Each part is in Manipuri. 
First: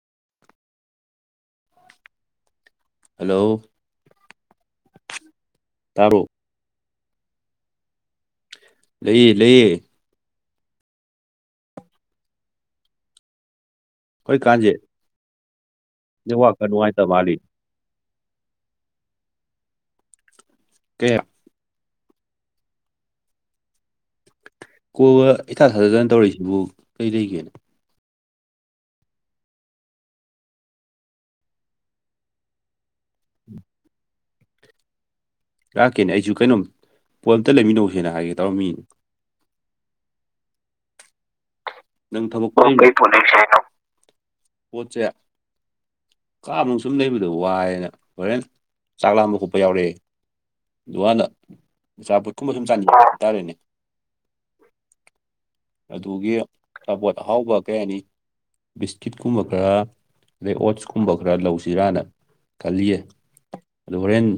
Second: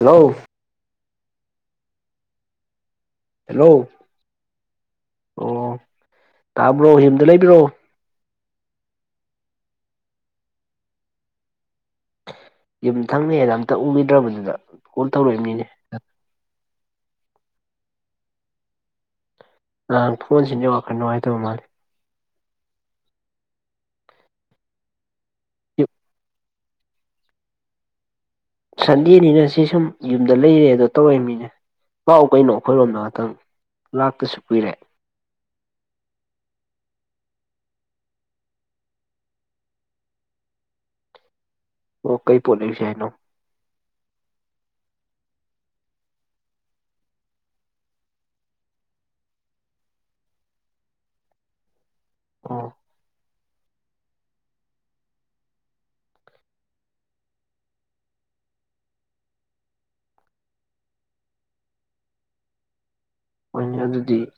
ꯍꯜꯂꯣ ꯍꯜꯂꯣ ꯍꯦꯂꯣ ꯑꯣ ꯇꯔꯨꯛ ꯇꯥꯕ꯭ꯔꯣ ꯌꯨꯝꯗ ꯂꯩꯕꯤꯔꯣ ꯂꯩꯌꯦ ꯂꯩꯌꯦ ꯌꯨꯝꯊꯪꯅꯩ ꯍꯥꯏꯅ ꯑꯝꯇ ꯎꯈꯤꯗ꯭ꯔꯕꯗꯨꯗ ꯀꯣꯜ ꯇꯧꯔꯛꯏꯕꯅꯤꯅꯦ ꯋꯥ ꯀꯩꯅꯅꯨꯡꯉꯥꯏ ꯇ ꯃꯥꯂꯤ ꯑ ꯐꯣꯟꯁꯤꯅꯦ ꯋꯥꯈꯜ ꯀꯩ ꯅꯨꯡꯉꯥꯏꯇꯕ ꯃꯥꯜꯜꯂꯤꯦ ꯀꯣꯛꯜꯒ ꯏꯊꯥ ꯊꯥꯗꯗꯅ ꯇꯧꯔꯛꯏꯁꯤꯕꯨ ꯀꯩ ꯂꯩꯒꯦꯅ ꯁꯟꯗꯦꯅꯤꯅ ꯁꯤ ꯁꯨꯝ ꯌꯨꯝꯗ ꯂꯩꯔꯦ ꯑꯗꯣ ꯇꯧꯔꯛꯃꯤꯅꯦ ꯂꯥꯛꯎ ꯀꯩꯅꯣ ꯑꯩꯈꯣꯏꯔꯣꯝꯗ ꯉꯍꯥꯛꯇꯪ ꯂꯥꯛꯇꯁꯨ ꯀꯨꯏꯔꯦ ꯂꯥꯛꯀꯦꯅꯦ ꯑꯩꯁꯨ ꯀꯩꯅꯣꯝ ꯄꯣꯠ ꯑꯝꯇ ꯂꯩꯃꯤꯟꯅꯧꯁꯦꯅ ꯍꯥꯏꯒꯦ ꯇꯧꯔꯝꯃꯤꯅꯦ ꯑꯣ ꯅꯪ ꯊ ꯀꯩ ꯄꯣꯠ ꯂꯩꯁꯦ ꯍꯥꯏꯅꯣ ꯄꯣꯠꯁꯦ ꯀꯥꯕ ꯁꯨꯝ ꯂꯩꯕꯗꯣ ꯋꯥꯏꯑꯅ ꯍꯣꯔꯦꯟ ꯆꯥꯛ ꯂꯥꯝꯕ ꯈꯣꯠꯄ ꯌꯥꯎꯔꯛꯑꯦ ꯑꯗꯨ ꯍꯥꯟꯅ ꯑꯆꯥꯄꯣꯠ ꯀꯨꯝꯕ ꯁꯨꯝ ꯑꯣ ꯆꯥꯅꯤꯡ ꯍꯥꯏꯇꯥꯔꯦꯅꯦ ꯑꯗꯨꯒꯤ ꯑꯕꯣꯠ ꯑꯍꯥꯎꯕ ꯀꯌꯥꯅꯤ ꯕꯤꯁꯀꯤꯠꯀꯨꯝꯕ ꯈꯔ ꯑꯗꯩ ꯑꯣꯠꯁ ꯀꯨꯝꯕ ꯈꯔ ꯂꯧꯁꯤꯔꯥꯅ ꯀꯂꯂꯤꯌꯥ ꯍꯣꯏꯅꯦ ꯑꯗꯨ ꯑꯗꯨꯗꯤ ꯍꯣꯔꯦꯟ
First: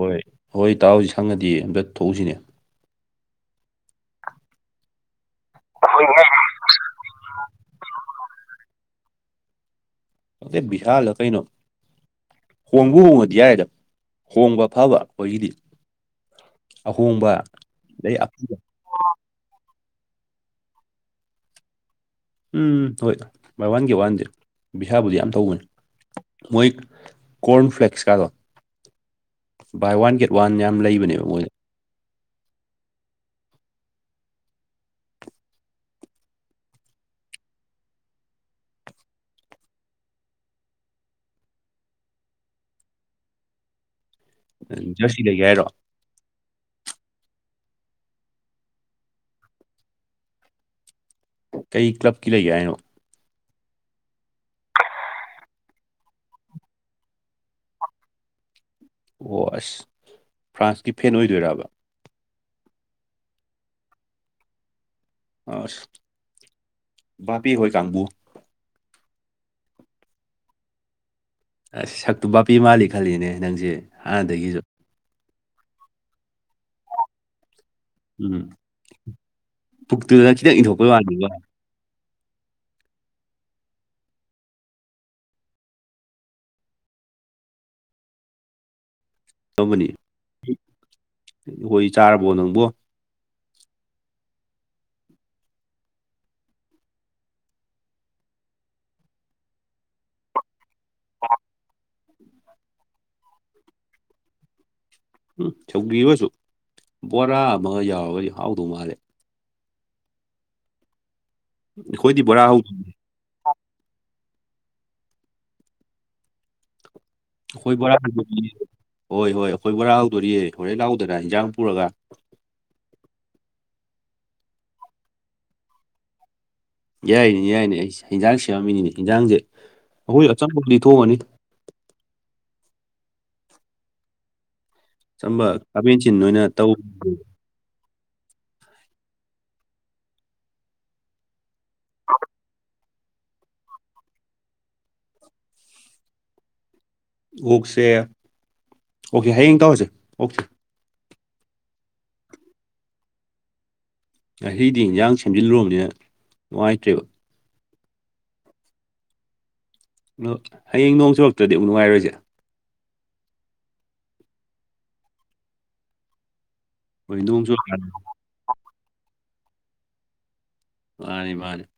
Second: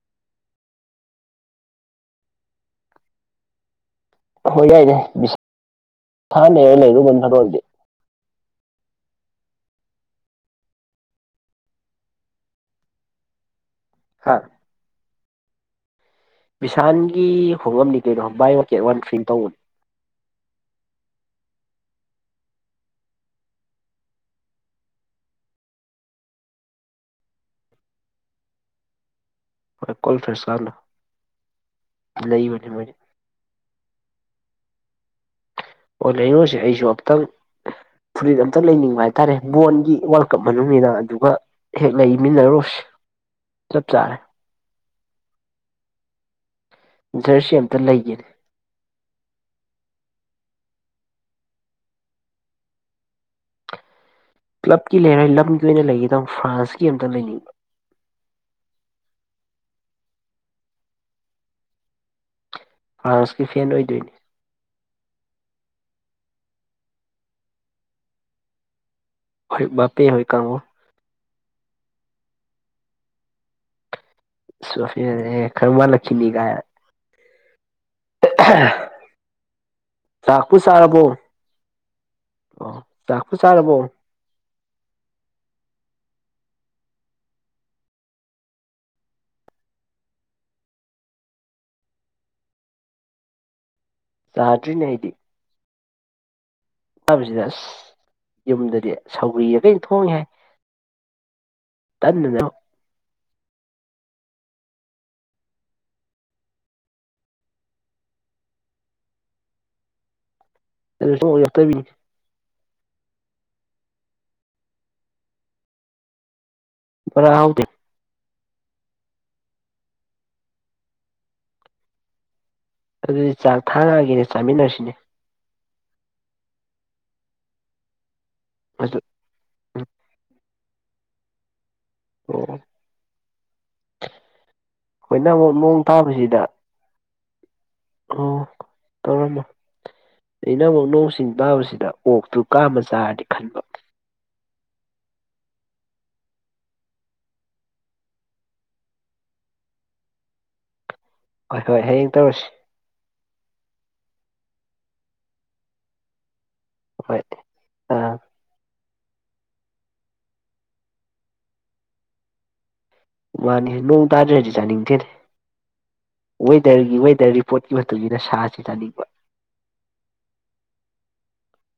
ꯍꯣꯏ ꯍꯣꯏ ꯇꯥꯛꯍꯁꯤ ꯁꯪꯉꯗꯤ ꯑꯝꯇ ꯊꯣꯛꯎꯁꯤꯅꯦ ꯍ ꯌꯥꯏꯗꯦ ꯍ ꯍꯥꯟꯅꯦꯗ ꯂꯩ ꯑꯗꯨꯅ ꯑꯣꯏꯔꯗꯤ ꯕꯤꯍꯥꯜꯂ ꯀꯩꯅꯣ ꯍꯣꯡꯕ ꯍꯣꯡꯉꯗꯤ ꯌꯥꯏꯗ ꯍꯥ ꯍꯣꯡꯕ ꯑꯐꯕ ꯑꯩꯈꯣꯏꯒꯤꯗꯤ ꯕꯤꯚꯤꯁꯥꯟꯒꯤ ꯑꯍꯣꯡꯕ ꯍꯣꯡꯉꯝꯅꯤ ꯑꯗꯩ ꯀꯩꯅꯣ ꯕꯥꯏ ꯑꯐꯕ ꯋꯥꯀꯦꯠ ꯋꯥꯟ ꯊ꯭ꯔꯤꯝ ꯇꯧꯕꯅꯦ ꯎꯝ ꯍꯣꯏ ꯚ ꯋꯥꯟꯒꯤ ꯋꯥꯟꯗꯤꯦ ꯕꯤꯁꯥꯕꯨꯗꯤ ꯌꯥꯝ ꯇꯧꯕꯅꯤ ꯃꯣꯏ ꯀ ꯀꯣꯔ ꯀꯣꯔꯟ ꯐ꯭ꯂꯦꯛꯁ ꯀꯗ ꯍꯣꯏ buy one call get one ꯌꯥꯝ ꯂꯩꯕꯅꯦꯕ ꯃꯣꯏꯁꯦ ꯂꯩ ꯃꯅꯦ ꯃꯅꯦꯦ ꯑꯣ ꯂꯩꯩꯅꯣꯁꯦ ꯑꯩꯁꯨ ꯑꯝꯛꯇꯪ ꯐꯨꯔꯤꯠ ꯑꯝꯇ ꯂꯩꯅꯤꯡꯕ ꯍꯥꯏꯇꯥꯔꯦ ꯕꯣꯣꯟꯒꯤ ꯋꯥꯔꯜ ꯀꯞ ꯃꯅꯨꯡꯅ ꯑꯗꯨꯒ ꯍꯦꯛ ꯂꯩꯃꯤꯟꯅꯔꯨꯁ ꯆꯞ ꯆꯥꯔꯦ ꯎꯝ ꯖꯔꯁꯤꯗꯒꯤ ꯍꯥꯏꯔꯣ ꯖꯔꯁꯤ ꯑꯝꯇ ꯂꯩꯒꯦꯅꯦ ꯀꯩ ꯀ꯭ꯂꯕꯀꯤ ꯂꯩꯒꯦ ꯍꯥꯏꯅꯣ ꯀ꯭ꯂꯕꯀꯤ ꯂꯩꯔꯦ ꯂꯝꯒꯤ ꯑꯣꯏꯅ ꯂꯩꯒꯗ ꯐ꯭ꯔꯥꯟꯁꯀꯤ ꯑꯝꯇ ꯂꯩꯅꯤꯕ ꯑꯣ ꯑꯁ ꯐ꯭ꯔꯥꯟꯁꯀꯤ ꯐꯦꯟ ꯑꯣꯏꯗꯣꯏꯔꯕ ꯐ꯭ꯔꯥꯟꯁꯀꯤ ꯐꯦꯟ ꯑꯣꯏꯗꯣꯏꯅꯤ ꯑ ꯚꯥꯕꯤ ꯍꯣꯏ ꯀꯥꯡꯕꯨ ꯍ ꯕꯥꯄꯄꯤꯦꯡ ꯍꯣꯏꯀ ꯀꯥꯡꯕꯨꯣ ꯑꯁ ꯁꯛꯇꯨ ꯕꯥꯞꯄꯤ ꯃꯥꯜꯂꯤ ꯈꯜꯂꯤꯅꯦ ꯅꯪꯁꯦ ꯍꯥꯟꯅꯗꯒꯤꯁꯨ ꯐ ꯈꯔꯋꯥ ꯂꯛꯈꯤꯅꯤꯒ ꯎꯝ ꯄꯨꯛꯇꯨꯗ ꯆꯥꯛꯄꯨ ꯈꯤꯇꯪ ꯏꯟꯊꯣꯛꯄ ꯆꯥꯔꯕꯣ ꯋꯥꯅꯤꯕ ꯑꯣ ꯆꯈ ꯆꯥꯕꯣ ꯇꯝꯕꯅꯤ ꯑꯩꯈꯣꯏ ꯆꯥꯔꯕꯣ ꯅꯪꯕꯣ ꯆꯇ꯭ꯔꯤꯅꯦ ꯍꯥꯏꯗꯤ ꯆꯕꯁꯤꯗ ꯑꯁ ꯌꯨꯝꯗꯗꯤ ꯁꯧꯒ꯭ꯔꯤꯗ ꯀꯔꯤ ꯊꯣꯡꯉꯦ ꯍꯥꯏ ꯇꯅꯦ ꯎꯝ ꯁꯧꯗꯔꯁꯨ ꯕꯣꯔꯥ ꯑꯃꯒ ꯌꯥꯎꯔꯒꯗꯤ ꯍꯥꯎꯗꯧ ꯃꯥꯜꯂꯦ ꯑꯗꯨ ꯌꯧꯔꯛꯇꯕꯤꯅꯤ ꯑꯩꯈꯣꯏꯗꯤ ꯕꯣꯔꯥ ꯍꯧꯗꯦ ꯕꯣꯔꯥ ꯍꯧꯗꯦ ꯑꯩꯈꯣꯏ ꯕꯣꯔꯥ ꯍꯣꯏ ꯍꯣꯏ ꯑꯩꯈꯣꯏ ꯕꯣꯔꯥ ꯍꯥꯎꯗꯣꯔꯤꯌꯦ ꯍꯣꯔꯦꯟ ꯂꯥꯎꯗꯅ ꯏꯟꯖꯥꯡ ꯄꯨꯔꯒ ꯑꯗꯨꯗꯤ ꯆꯥꯛ ꯊꯥꯔꯛꯑꯒꯦꯅꯦ ꯆꯥꯃꯤꯟꯅꯔꯁꯤꯅꯦ ꯌꯥꯏꯅꯦ ꯌꯥꯏꯅꯦ ꯑꯩ ꯍꯟꯖꯥꯡ ꯁꯦꯝꯃꯝꯃꯤꯅꯤꯅꯦ ꯑꯗꯨ ꯏꯟꯖꯥꯡꯁꯦ ꯎꯝ ꯑꯩꯈꯣꯏ ꯑꯆꯝꯕ ꯂꯤꯊꯣꯛꯑꯅꯤ ꯑꯣ ꯑꯩꯣꯏꯅ ꯑꯆꯝꯕ ꯑꯃꯨꯛ ꯅꯣꯡ ꯈꯥꯃꯦꯟꯁꯤꯟ ꯇꯥꯕꯁꯤꯗ ꯑꯣꯏꯅ ꯇꯧ ꯑꯣ ꯇꯧꯔꯃꯣ ꯑꯩꯅꯕꯨꯨ ꯅꯁꯤꯡ ꯇꯥꯕꯁꯤꯗꯤ ꯑꯗ ꯑꯣꯛꯇꯨ ꯀꯥꯃ ꯆꯥꯔꯗꯤ ꯈꯟꯕ ꯑꯣꯛꯁꯦ ꯑꯣꯀꯦ ꯍꯌꯦꯡ ꯇꯧꯔꯁꯦ ꯑꯣꯀꯦ ꯍꯣꯏ ꯍꯣꯏ ꯍꯌꯦꯡ ꯇꯧꯔꯁꯤ ꯉꯗꯤ ꯏꯟꯖꯥꯡ ꯁꯦꯝꯖꯤꯜꯂꯨꯔꯕꯅꯤꯅ ꯅꯨꯡꯉꯥꯏꯇ꯭ꯔꯦꯕ ꯍꯣꯏ ꯑ ꯍꯌꯦꯡ ꯅꯣꯡ ꯆꯨꯔꯛꯇ꯭ꯔꯗꯤ ꯑꯃꯨꯛ ꯅꯨꯡꯉꯥꯏꯔꯣꯏꯁꯦ ꯃꯥꯅꯤ ꯅꯣꯡ ꯇꯥꯗ꯭ꯔꯗꯤ ꯆꯥꯅꯤꯡꯗꯦꯅꯦ ꯋꯦꯗꯔꯒꯤ ꯍꯣꯏ ꯋꯦꯗꯔ ꯅꯣꯡ ꯔꯤꯄꯣꯔꯠꯀꯤ ꯆꯨꯔꯛꯀꯥꯟꯗ ꯃꯇꯨꯡꯏꯟꯅ ꯁꯥꯁꯤ ꯆꯥꯅꯤꯡꯕ ꯃꯥꯅꯤ ꯃꯥꯅꯤ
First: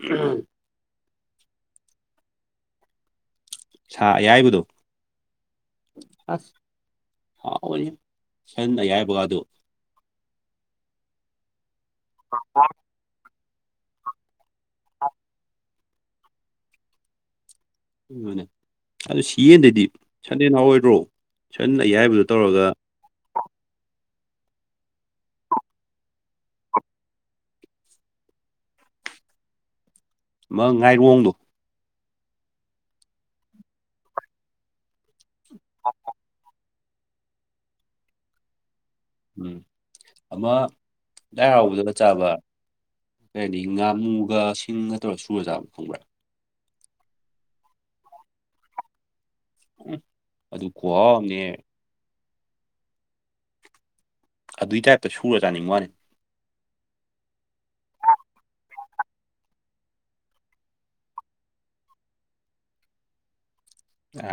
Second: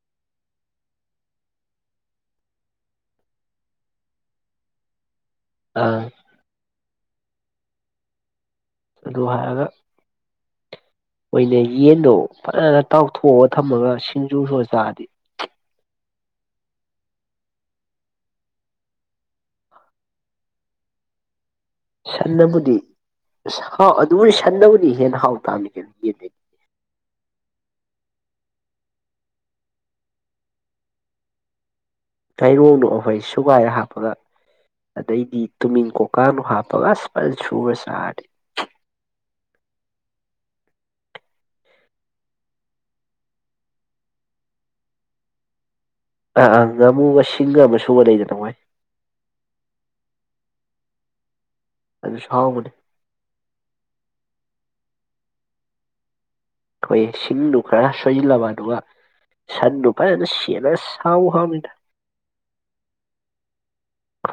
ꯎꯝ ꯁꯥ ꯑꯌꯥꯏꯕꯗꯣ ꯑ ꯑꯁ ꯑꯥꯎ ꯑꯗꯨ ꯍꯥꯏꯔꯒ ꯑꯣꯏꯅ ꯌꯦꯟꯗꯣ ꯐꯖꯅ ꯇꯥꯎꯊꯣꯛꯑꯒ ꯊꯝꯃꯒ ꯁꯤꯡꯖꯨꯁꯨ ꯆꯥꯔꯗꯤ ꯅꯦ ꯑꯗꯨ ꯁꯤ ꯌꯦꯟꯗꯗꯤ ꯁꯟꯗꯦ ꯅꯍꯎꯑꯣꯏꯗ꯭ꯔꯣ ꯁꯟꯅꯕꯨꯗꯤ ꯑꯁ ꯍꯥꯎ ꯑꯗꯨꯕꯨꯗꯤ ꯁꯟꯅꯕꯨꯗꯤ ꯍꯦꯟꯅ ꯍꯥꯎ ꯇꯥꯝꯃꯤꯁꯦ ꯌꯦꯗꯦ ꯃ ꯉꯥꯏꯔꯣꯡꯗꯣ ꯀꯥꯏꯔꯣꯡꯅꯣ ꯑꯩꯈꯣꯏ ꯁꯨꯒꯥꯏ ꯍꯥꯞꯄꯒ ꯑꯗꯩꯗꯤ ꯇꯨꯃꯤꯟ ꯀꯧꯀꯥꯅꯣ ꯍꯥꯞꯄ ꯄ꯭ꯂꯥꯁ ꯄꯁꯨ ꯁꯥꯥ ꯎꯝ ꯑꯃ ꯂꯥꯏ ꯍꯔꯥꯎꯕꯗꯨꯒ ꯆꯥꯕ ꯀꯔꯤ ꯍꯥꯏꯅꯤ ꯉꯥꯃꯨꯒ ꯁꯤꯡꯒ ꯇꯧꯔꯒ ꯁꯨꯔꯖꯥꯨ ꯈꯪꯕ꯭ꯔꯥ ꯑꯥ ꯉꯥꯃꯨꯒ ꯁꯤꯡꯒ ꯑꯃ ꯁꯨꯕ ꯂꯩꯗꯅ ꯃꯣꯏ ꯎ ꯑꯗꯨ ꯀꯣꯝꯅꯦ ꯑꯗꯨ ꯁꯥꯎꯒꯅꯦ ꯑꯗꯨꯏ ꯇꯥꯏꯞꯇ ꯁꯨꯔ ꯆꯥꯅꯤꯡꯕ ꯋꯥꯅꯤ ꯑꯩꯈꯣꯏ ꯁꯤꯡꯗꯨ ꯈꯔ ꯁꯣꯏꯁꯤꯜꯂꯕ ꯑꯗꯨꯒ ꯁꯥꯔꯗꯨ ꯄꯥꯏꯅ ꯁꯌꯥꯅ ꯁꯥꯥꯎ ꯍꯥꯦ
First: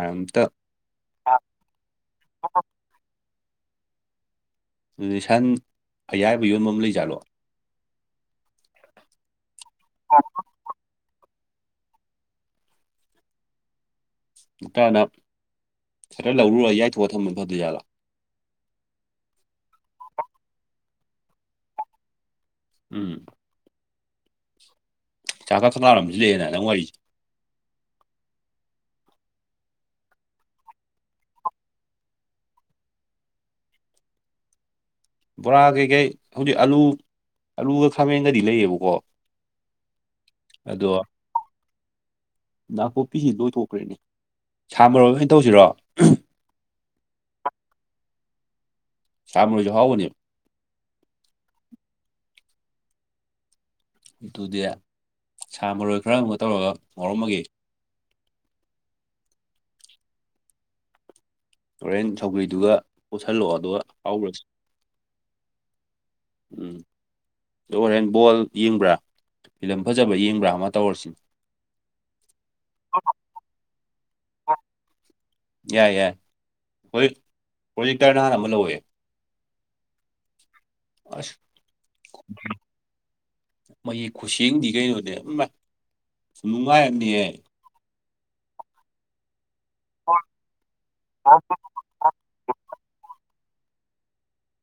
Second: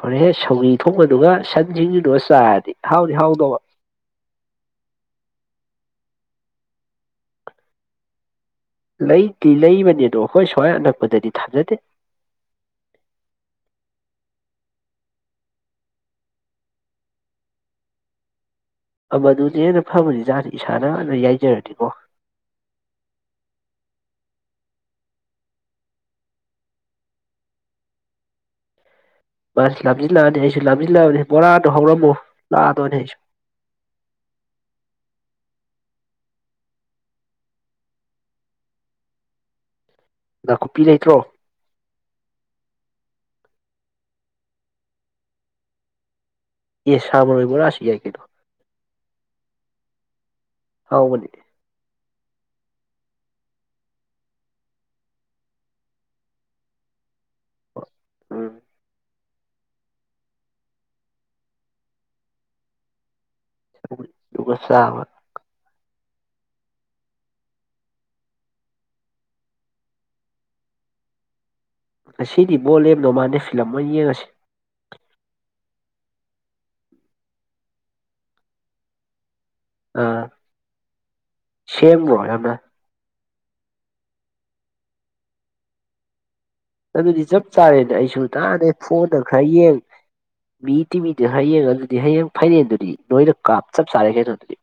ꯍꯣꯔꯦ ꯁꯧꯍꯤ ꯊꯣꯡꯕꯗꯨꯒ ꯁꯟ ꯁꯤꯡꯁꯤꯗꯨꯒ ꯆꯥꯔꯗꯤ ꯍꯥꯎꯗꯤ ꯍꯥꯎꯗꯧꯕ ꯁꯟ ꯑꯌꯥꯕ ꯌꯣꯟꯕ ꯑꯃ ꯂꯩꯖꯥꯠꯂꯣ ꯂꯩꯇꯦ ꯂꯩꯕꯅꯦꯗꯣ ꯑꯩꯈꯣꯏ ꯁ꯭ꯋꯥꯏ ꯑꯅꯛꯄꯗꯗꯤ ꯊꯥꯖꯗꯦ ꯅꯨꯇꯥꯅ ꯈꯔ ꯂꯧꯔꯨꯔ ꯌꯥꯏꯊꯣꯛꯑꯒ ꯊꯝꯕ ꯐꯗ ꯌꯥꯠꯂꯥ ꯃꯗꯨꯗꯤ ꯍꯦꯟꯅ ꯐꯕꯅꯤ ꯖꯥꯠꯗꯤ ꯏꯁꯥꯅ ꯍꯥꯟꯅ ꯌꯥꯏꯖꯔꯗꯤꯅꯤꯀꯣ ꯎꯝ ꯆꯥꯛ ꯆ ꯊ ꯂꯥꯔꯝꯃꯤꯁꯤꯗꯦꯅ ꯅꯪ ꯋꯥꯔꯤꯁꯦ ꯃꯥꯁ ꯂꯥꯝꯁꯤꯜꯂꯛꯑꯅꯤ ꯑꯩꯁꯨ ꯂꯝꯁꯤꯜꯂꯛꯑꯅꯤ ꯕꯣꯔꯥꯗꯣ ꯍꯧꯔꯝꯃꯣ ꯂꯥꯛꯑꯗꯣꯏꯅꯦ ꯑꯩꯁꯨ ꯕꯣꯔꯥ ꯀꯩꯀꯩ ꯍꯧꯖꯤꯛ ꯑꯂꯨ ꯑꯂꯨꯒ ꯈꯥꯃꯦꯟꯒꯗꯤ ꯂꯩꯌꯦꯕꯀꯣ ꯅꯥꯀꯨꯞꯄꯤ ꯑꯗꯣ ꯂꯩꯇ꯭ꯔꯣ ꯅꯥꯄꯨꯞꯄꯤꯁꯤ ꯂꯣꯏꯊꯣꯛꯈ꯭ꯔꯦꯅꯦ ꯁꯥꯃꯔꯣꯏ ꯀꯩꯅ ꯇꯧꯁꯤꯔꯣ ꯑꯦ ꯁꯕꯅ ꯑꯣꯏꯕꯥꯁꯤ ꯌꯥꯏ ꯀꯗꯣ ꯁꯝꯃ ꯍꯒꯅꯤ ꯍꯥꯎꯒꯅꯦ ꯑꯗꯨꯗꯤ ꯁꯥ ꯃꯔꯣꯏ ꯈꯔ ꯑꯃꯨꯛ ꯇꯧꯔꯒ ꯉꯥꯎꯔꯝꯃꯒꯦ ꯑꯝ ꯍꯣꯔꯦꯟ ꯁꯧꯒ꯭ꯔꯤꯗꯨꯒ ꯄꯨꯁꯤꯜꯂꯛꯑꯣ ꯑꯗꯨꯒ ꯍꯥꯎꯈ꯭ꯔꯁꯤ ꯑꯗꯨꯒ ꯆꯥꯕ ꯎꯝ ꯑꯗꯣ ꯍꯣꯔꯦꯟ ꯕꯣꯜ ꯌꯦꯡꯕ꯭ꯔꯥ ꯐꯤꯂꯝ ꯐꯖꯕ ꯌꯦꯡꯕ꯭ꯔꯥ ꯑꯃ ꯇꯧꯔꯁꯤꯅꯦ ꯑꯁꯤꯗꯤ ꯕꯣꯜ ꯂꯦꯝꯗꯧ ꯃꯥꯟꯗꯦ ꯐꯤꯂꯝ ꯑꯣꯏꯅ ꯌꯦꯡꯉꯁꯤ ꯌꯥꯏ ꯌꯥꯏ [unintelligible] ꯄ꯭ꯔꯣꯖꯤꯛꯇꯔ ꯅꯍꯥꯟ ꯑꯃ ꯂꯧꯋꯦ ꯑꯥ ꯑꯁ ꯁꯦꯡꯕ꯭ꯔꯣ ꯌꯥꯝꯅ ꯃꯌꯦꯛ ꯈꯨꯁꯦꯡꯗꯤ ꯀꯩꯅꯣꯅꯦ ꯏꯃꯥꯏ ꯅꯨꯡꯉꯥꯏ ꯑꯗꯨꯗꯤ ꯑꯃꯅꯤꯍꯦ ꯆꯞ ꯆꯥꯔꯦꯅ ꯑꯩꯁꯨ ꯅꯥꯍꯟꯗꯩꯩ ꯐꯣꯟꯗ ꯈꯔ ꯌꯦꯡ ꯃꯤ ꯇꯤꯕꯤꯗꯤ ꯍꯌꯦꯡ ꯑꯗꯨꯗꯤ ꯍꯌꯦꯡ ꯐꯥꯏꯅꯦꯟꯗꯨꯗꯤ ꯅꯣꯏꯗ ꯀꯥꯞ ꯆꯞ ꯆꯥꯔꯦ ꯀꯩꯅꯣꯗꯨꯗꯤ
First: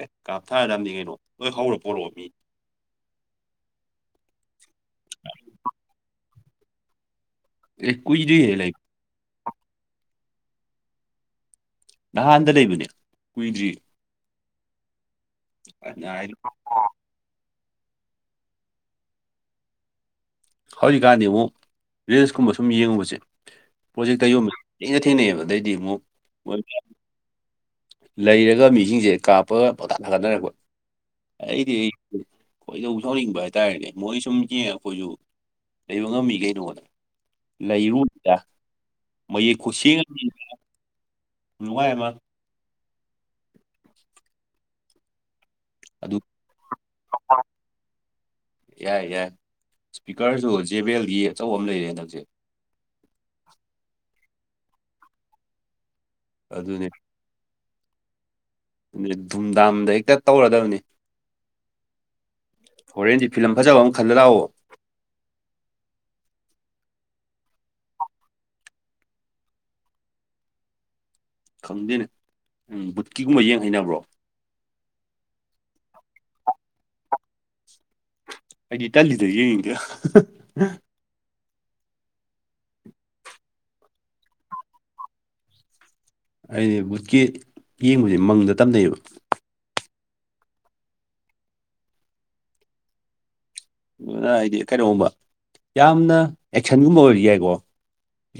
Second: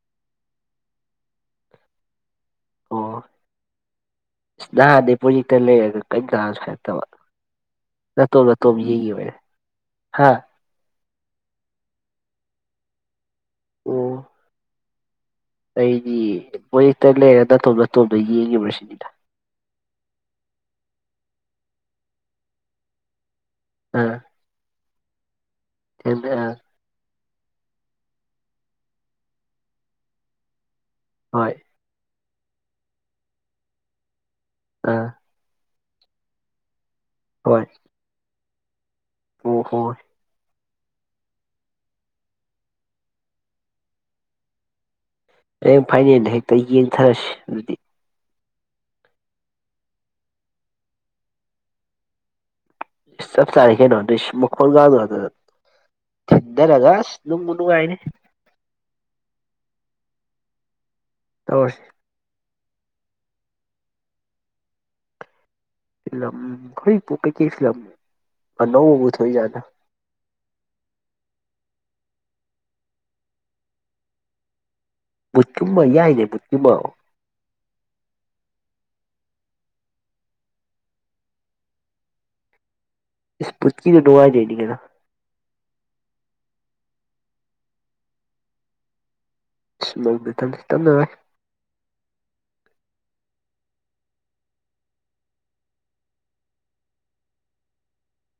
ꯑꯦ ꯀꯥꯞꯊꯥꯔꯅꯤ ꯀꯩꯅꯣ ꯂꯣꯏ ꯍꯧꯔ ꯄꯣꯔꯛꯑꯣ ꯃꯤ ꯑꯣ ꯅꯍꯥꯟꯗꯩ ꯄꯔꯣꯖꯦꯛꯇꯔ ꯂꯩꯔꯒꯥ ꯀꯔꯤꯝ ꯇꯥꯔꯁꯨ ꯍꯥꯏꯔꯛꯇꯕ ꯑꯦ ꯅꯠꯇꯣꯝ ꯀꯨꯏꯗ꯭ꯔꯤꯍꯦ ꯅꯠꯇꯣꯝ ꯂꯩꯕ ꯌꯦꯡꯃꯤꯅꯦ ꯍꯥ ꯅꯍꯥꯟꯗ ꯂꯩꯕꯅꯦ ꯀꯨꯏꯗ꯭ꯔꯤ ꯑꯣ ꯑꯩꯗꯤ ꯃꯣꯏ ꯍꯦꯛꯇ ꯂꯩꯔ ꯅꯇꯣꯞꯝ ꯇꯣꯞꯇ ꯌꯦꯡꯈꯤꯕꯥ ꯁꯤꯅꯤꯗ ꯍꯧꯖꯤꯛꯀꯥꯟꯗꯤ ꯑꯃꯨꯛ ꯔꯤꯜꯁꯀꯨꯝꯕ ꯁꯨꯝ ꯌꯦꯡꯉꯨꯕꯁꯦ ꯑꯥ ꯄ꯭ꯔꯣꯖꯦꯛꯇ ꯌꯣꯟꯕꯁꯦ ꯊꯦꯡꯅ ꯊꯦꯡꯅꯩꯌꯦꯕ ꯑꯗꯨꯗꯤꯃꯨꯛ ꯊꯦꯡꯅ ꯑꯥ ꯂꯩꯔꯒ ꯃꯤꯁꯤꯡꯁꯦ ꯀꯥꯞꯄꯒ ꯄꯣꯊꯥ ꯊꯒꯠꯅꯔꯛꯄ ꯍꯣꯏ ꯑꯩꯗꯤ ꯑꯩ ꯈꯣꯏꯗꯧ ꯁꯧꯅꯤꯡꯕ ꯍꯥꯏꯇꯥꯔꯦꯅꯦ ꯃꯣꯏ ꯁꯨꯝ ꯌꯦꯡꯉ ꯑꯥ ꯑꯩꯈꯣꯏꯁꯨ ꯂꯩꯕ ꯉꯝꯃꯤ ꯀꯩꯅꯣꯗ ꯍꯣꯏ ꯂꯩꯔꯨꯅꯤꯗ ꯃꯌꯦꯛ ꯑꯣ ꯍꯣꯏ ꯈꯨꯠꯁꯦꯝ ꯅꯨꯡꯉ ꯃꯥ ꯍꯌꯦꯡ ꯑꯗꯨ ꯐꯥꯏꯅꯦꯜꯗ ꯍꯦꯛꯇ ꯌꯦꯡꯊꯔꯁꯤ ꯑꯗꯨꯗꯤ ꯌꯥꯏ ꯌꯥꯏ ꯏꯁꯄꯤꯀꯔꯁꯨ ꯖꯦꯕꯦꯜꯒꯤ ꯑꯆꯧꯕ ꯑꯃ ꯂꯩꯔꯦ ꯍꯟꯗꯛꯖꯤꯛ ꯁ ꯇꯥꯈꯦꯅꯇ ꯃ ꯀꯣꯟ ꯀꯗ ꯊꯗ꯭ꯔ ꯑꯗꯨꯅꯦ ꯑꯒꯁ ꯅꯨꯡꯕꯨ ꯅꯨꯡꯉꯥꯏꯅꯤ ꯗꯨꯝ ꯗꯥꯝꯗ ꯍꯦꯛꯇ ꯇꯧꯔꯗꯕꯅꯤ ꯇꯧꯔꯁꯤ ꯍꯣꯔꯦꯟꯗꯤ ꯐꯤꯂꯝ ꯐꯖꯕ ꯑꯃ ꯈꯜꯂ ꯂꯥꯛꯑꯣ ꯐꯤꯂꯝ [unintelligible] ꯀꯩꯀꯩ ꯐꯤꯂꯝ ꯑꯅꯧꯕꯕꯨ ꯊꯣꯛꯏꯖꯥꯠꯂꯥ ꯈꯪꯗꯦꯅꯦ ꯎꯝ ꯕꯨꯠꯀꯤꯒꯨꯝꯕ ꯌꯦꯡ ꯍꯩꯅꯕ꯭ꯔꯣ ꯕꯨꯠꯀꯨꯝꯕ ꯌꯥꯏꯅꯦ ꯕꯨꯠꯀꯨꯝꯕ ꯑꯩꯗꯤ ꯇꯜꯂꯤꯗ ꯌꯦꯡꯅꯤꯡꯗꯦ ꯏꯁ ꯚꯨꯠꯀꯤꯗꯣ ꯅꯨꯡꯉꯥꯏꯅ ꯌꯦꯡꯅꯤꯉꯦꯗ ꯑꯩꯗꯤ ꯕꯨꯠꯀꯤ ꯌꯦꯡꯕꯖꯦ ꯃꯪꯗ ꯇꯝꯅꯩꯌꯦꯕ ꯑꯁ ꯃꯡꯗꯥ ꯇꯝꯅꯩ ꯇꯝꯅꯔꯣꯏ ꯑ ꯑꯩꯗꯤ ꯀꯩꯅꯣꯒꯨꯝꯕ ꯌꯥꯝꯅ ꯑꯦꯛꯁꯟꯒꯨꯝꯕ ꯑꯣꯏꯔꯗꯤ ꯌꯥꯏꯀꯣ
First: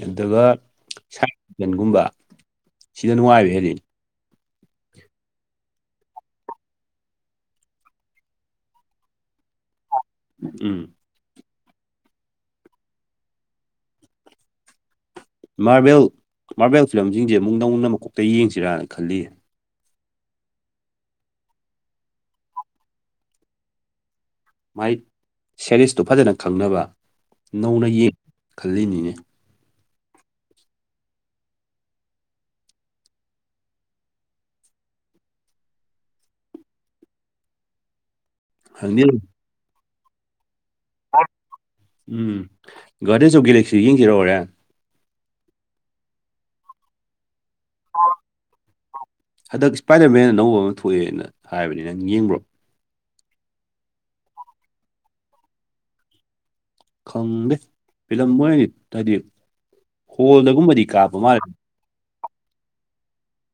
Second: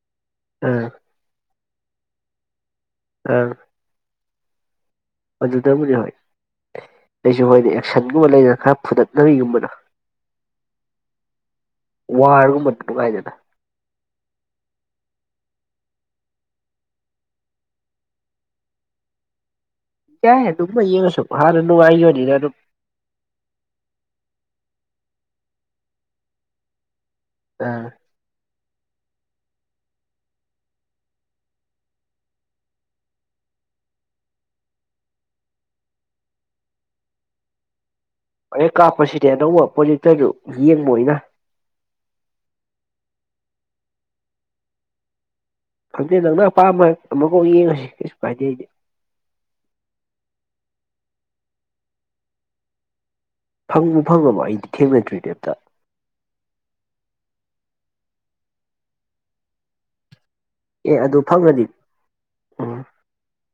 ꯑꯗꯨꯒ ꯑꯥ [unintelligible] ꯁꯤꯗ ꯑꯥ ꯅꯨꯡꯉꯥꯏꯕ ꯍꯦꯜꯂꯤ꯫ ꯑꯗꯨꯗꯕꯨꯗꯤ ꯍꯣꯏ ꯑꯩꯁꯨ ꯍꯣꯏꯗꯤ ꯑꯦꯛꯁꯟꯒꯨꯝꯕ ꯂꯩꯗꯅ ꯈꯔ ꯐꯨꯗꯠꯅꯕꯤꯒꯨꯝꯕꯗꯣ ꯎꯝ ꯋꯥꯔꯒꯨꯝꯕ ꯅꯨꯡꯉꯥꯏꯗꯅ ꯃꯥꯔꯕꯦꯜ ꯃꯥꯔꯕꯦꯜ ꯐꯤꯂꯝꯁꯤꯡꯁꯦ ꯑꯃꯨꯛ ꯅꯧꯅ ꯑꯃꯀꯣꯛꯇꯩ ꯌꯦꯡꯁꯤꯔꯥꯅ ꯈꯜꯂꯤꯌꯦ ꯌꯥꯏ ꯑꯗꯨꯒꯨꯝꯕꯥ ꯌꯦꯉꯁꯨ ꯍꯟꯅ ꯅꯨꯉꯏꯒꯤꯕꯅꯤꯅꯥ ꯑꯗꯨꯝ ꯃꯥꯏ ꯁꯦꯔꯤꯁꯇꯨ ꯐꯖꯅ ꯈꯪꯅꯕ ꯑꯥ ꯅꯧꯅ ꯌꯦꯡ ꯈꯜꯂꯤꯅꯤꯅꯦ ꯍꯦꯔꯦꯟ ꯈꯪꯗꯦ ꯀꯥꯞꯄꯁꯤꯗꯤ ꯑꯅꯧꯕ ꯄ꯭ꯔꯣꯗꯦꯛꯇꯔꯗꯨ ꯌꯦꯡꯕ ꯑꯣꯏꯅ ꯎꯝ ꯒꯥꯔꯗꯦꯟꯖ ꯑꯣꯐ ꯒꯦꯂꯦꯛꯁꯤ ꯌꯦꯡꯁꯤꯔꯣ ꯍꯣꯔꯦꯟ ꯈꯪꯗꯦ ꯅꯪꯅ ꯑꯄꯥꯝꯕ ꯑꯃꯀꯣꯛ ꯌꯦꯡꯉꯁꯤ ꯀꯩꯁꯨ ꯀꯥꯏꯗꯦ ꯑꯩꯗꯤ ꯍꯟꯗꯛ ꯏꯁꯄꯥꯏꯗꯔ ꯃꯦꯟ ꯑꯅꯧꯕ ꯑꯃ ꯊꯣꯛꯑꯦꯅ ꯍꯥꯏꯕꯅꯤ ꯅꯪ ꯌꯦꯡꯕ꯭ꯔꯣ ꯐꯪꯕꯨ ꯐꯪꯉꯕꯣ ꯑꯩꯗꯤ ꯊꯦꯡꯅꯗ꯭ꯔꯤꯅꯦ ꯑꯝꯇꯥ ꯈꯪꯗꯦ ꯐꯤꯂꯝ ꯃꯣꯢ ꯍꯥꯏꯗꯤ ꯍꯣꯜꯗꯒꯨꯝꯕ ꯑꯦ ꯑꯗꯨ ꯐꯪꯉꯗꯤ ꯎꯝ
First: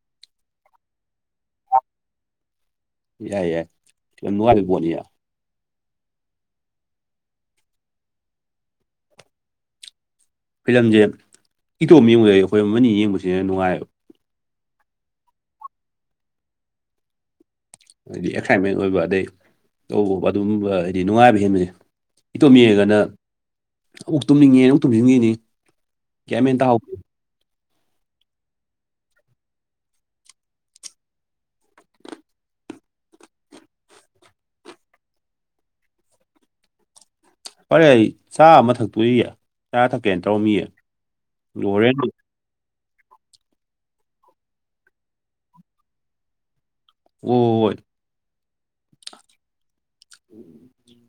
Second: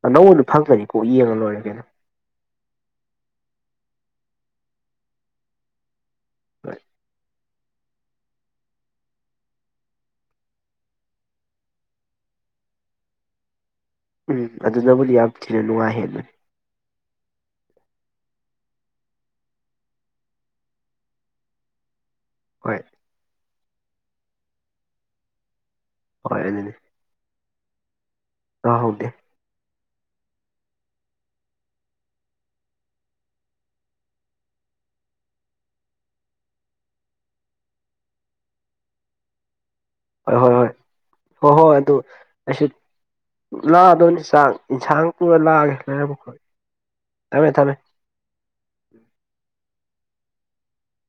ꯑꯅꯧꯕꯗꯣ ꯐꯪꯉꯗꯤ ꯀꯣꯛ ꯌꯦꯡꯉ ꯂꯣꯏꯔꯦ ꯀꯩꯅꯣ ꯌꯥꯏ ꯌꯥꯏ ꯌꯥꯝ ꯅꯨꯉꯥꯏꯗꯧ ꯄꯣꯠꯅꯤ ꯍꯣꯏ ꯐꯤꯂꯝꯁꯦ ꯏꯇꯣꯝ ꯌꯦꯡꯕꯗꯩ ꯑꯩꯈꯣꯏ ꯑꯃꯅꯤ ꯌꯦꯡꯕꯁꯤꯅ ꯅꯨꯡꯉꯥꯏꯕ ꯎꯝ ꯑꯗꯨꯅꯕꯨꯗꯤ ꯌꯥꯝ ꯊꯤꯅ ꯅꯨꯡꯉꯥꯏ ꯍꯦꯟꯕꯅꯤ ꯍꯥꯏꯗꯤ ꯑꯦꯛꯁꯥꯏꯠꯃꯦꯟ ꯑꯣꯏꯕ ꯑꯗꯩ ꯇꯧꯕ ꯑꯗꯨꯝꯕ ꯍꯥꯏꯗꯤ ꯅꯨꯡꯉꯥꯏꯕ ꯍꯦꯟꯕꯁꯦ ꯏꯇꯣꯝ ꯍꯣꯏ ꯌꯦꯉꯒꯅ ꯑꯣꯨꯛ ꯇꯨꯝꯅꯤꯡꯉꯦ ꯑꯃꯨꯛ ꯇꯨꯝꯁꯤꯟꯈꯤꯅꯤ ꯍꯣꯏ ꯀꯌꯥꯃꯤꯦꯟ ꯇ ꯑꯥꯍꯧ ꯗꯦ ꯐꯔꯦ ꯑꯩ ꯆꯥ ꯑꯃ ꯊꯛꯇꯣꯏꯌꯦ ꯆꯥ ꯊꯛꯀꯦꯅ ꯍꯣꯏ ꯍꯣꯏ ꯇꯧꯔꯝꯃꯤꯌꯦ ꯍꯣꯏ ꯍꯣꯏ ꯍꯣꯏ ꯑꯗꯨ ꯂꯣꯔꯦꯟ ꯑꯩꯁꯨ ꯂꯥꯛꯑꯗꯧꯅꯤ ꯆꯥꯛ ꯌꯦꯟꯁꯥꯡ ꯄꯨꯔ ꯂꯥꯛꯑꯒꯦ ꯍꯥꯏꯔꯕ ꯈꯣ ꯍ ꯎꯝ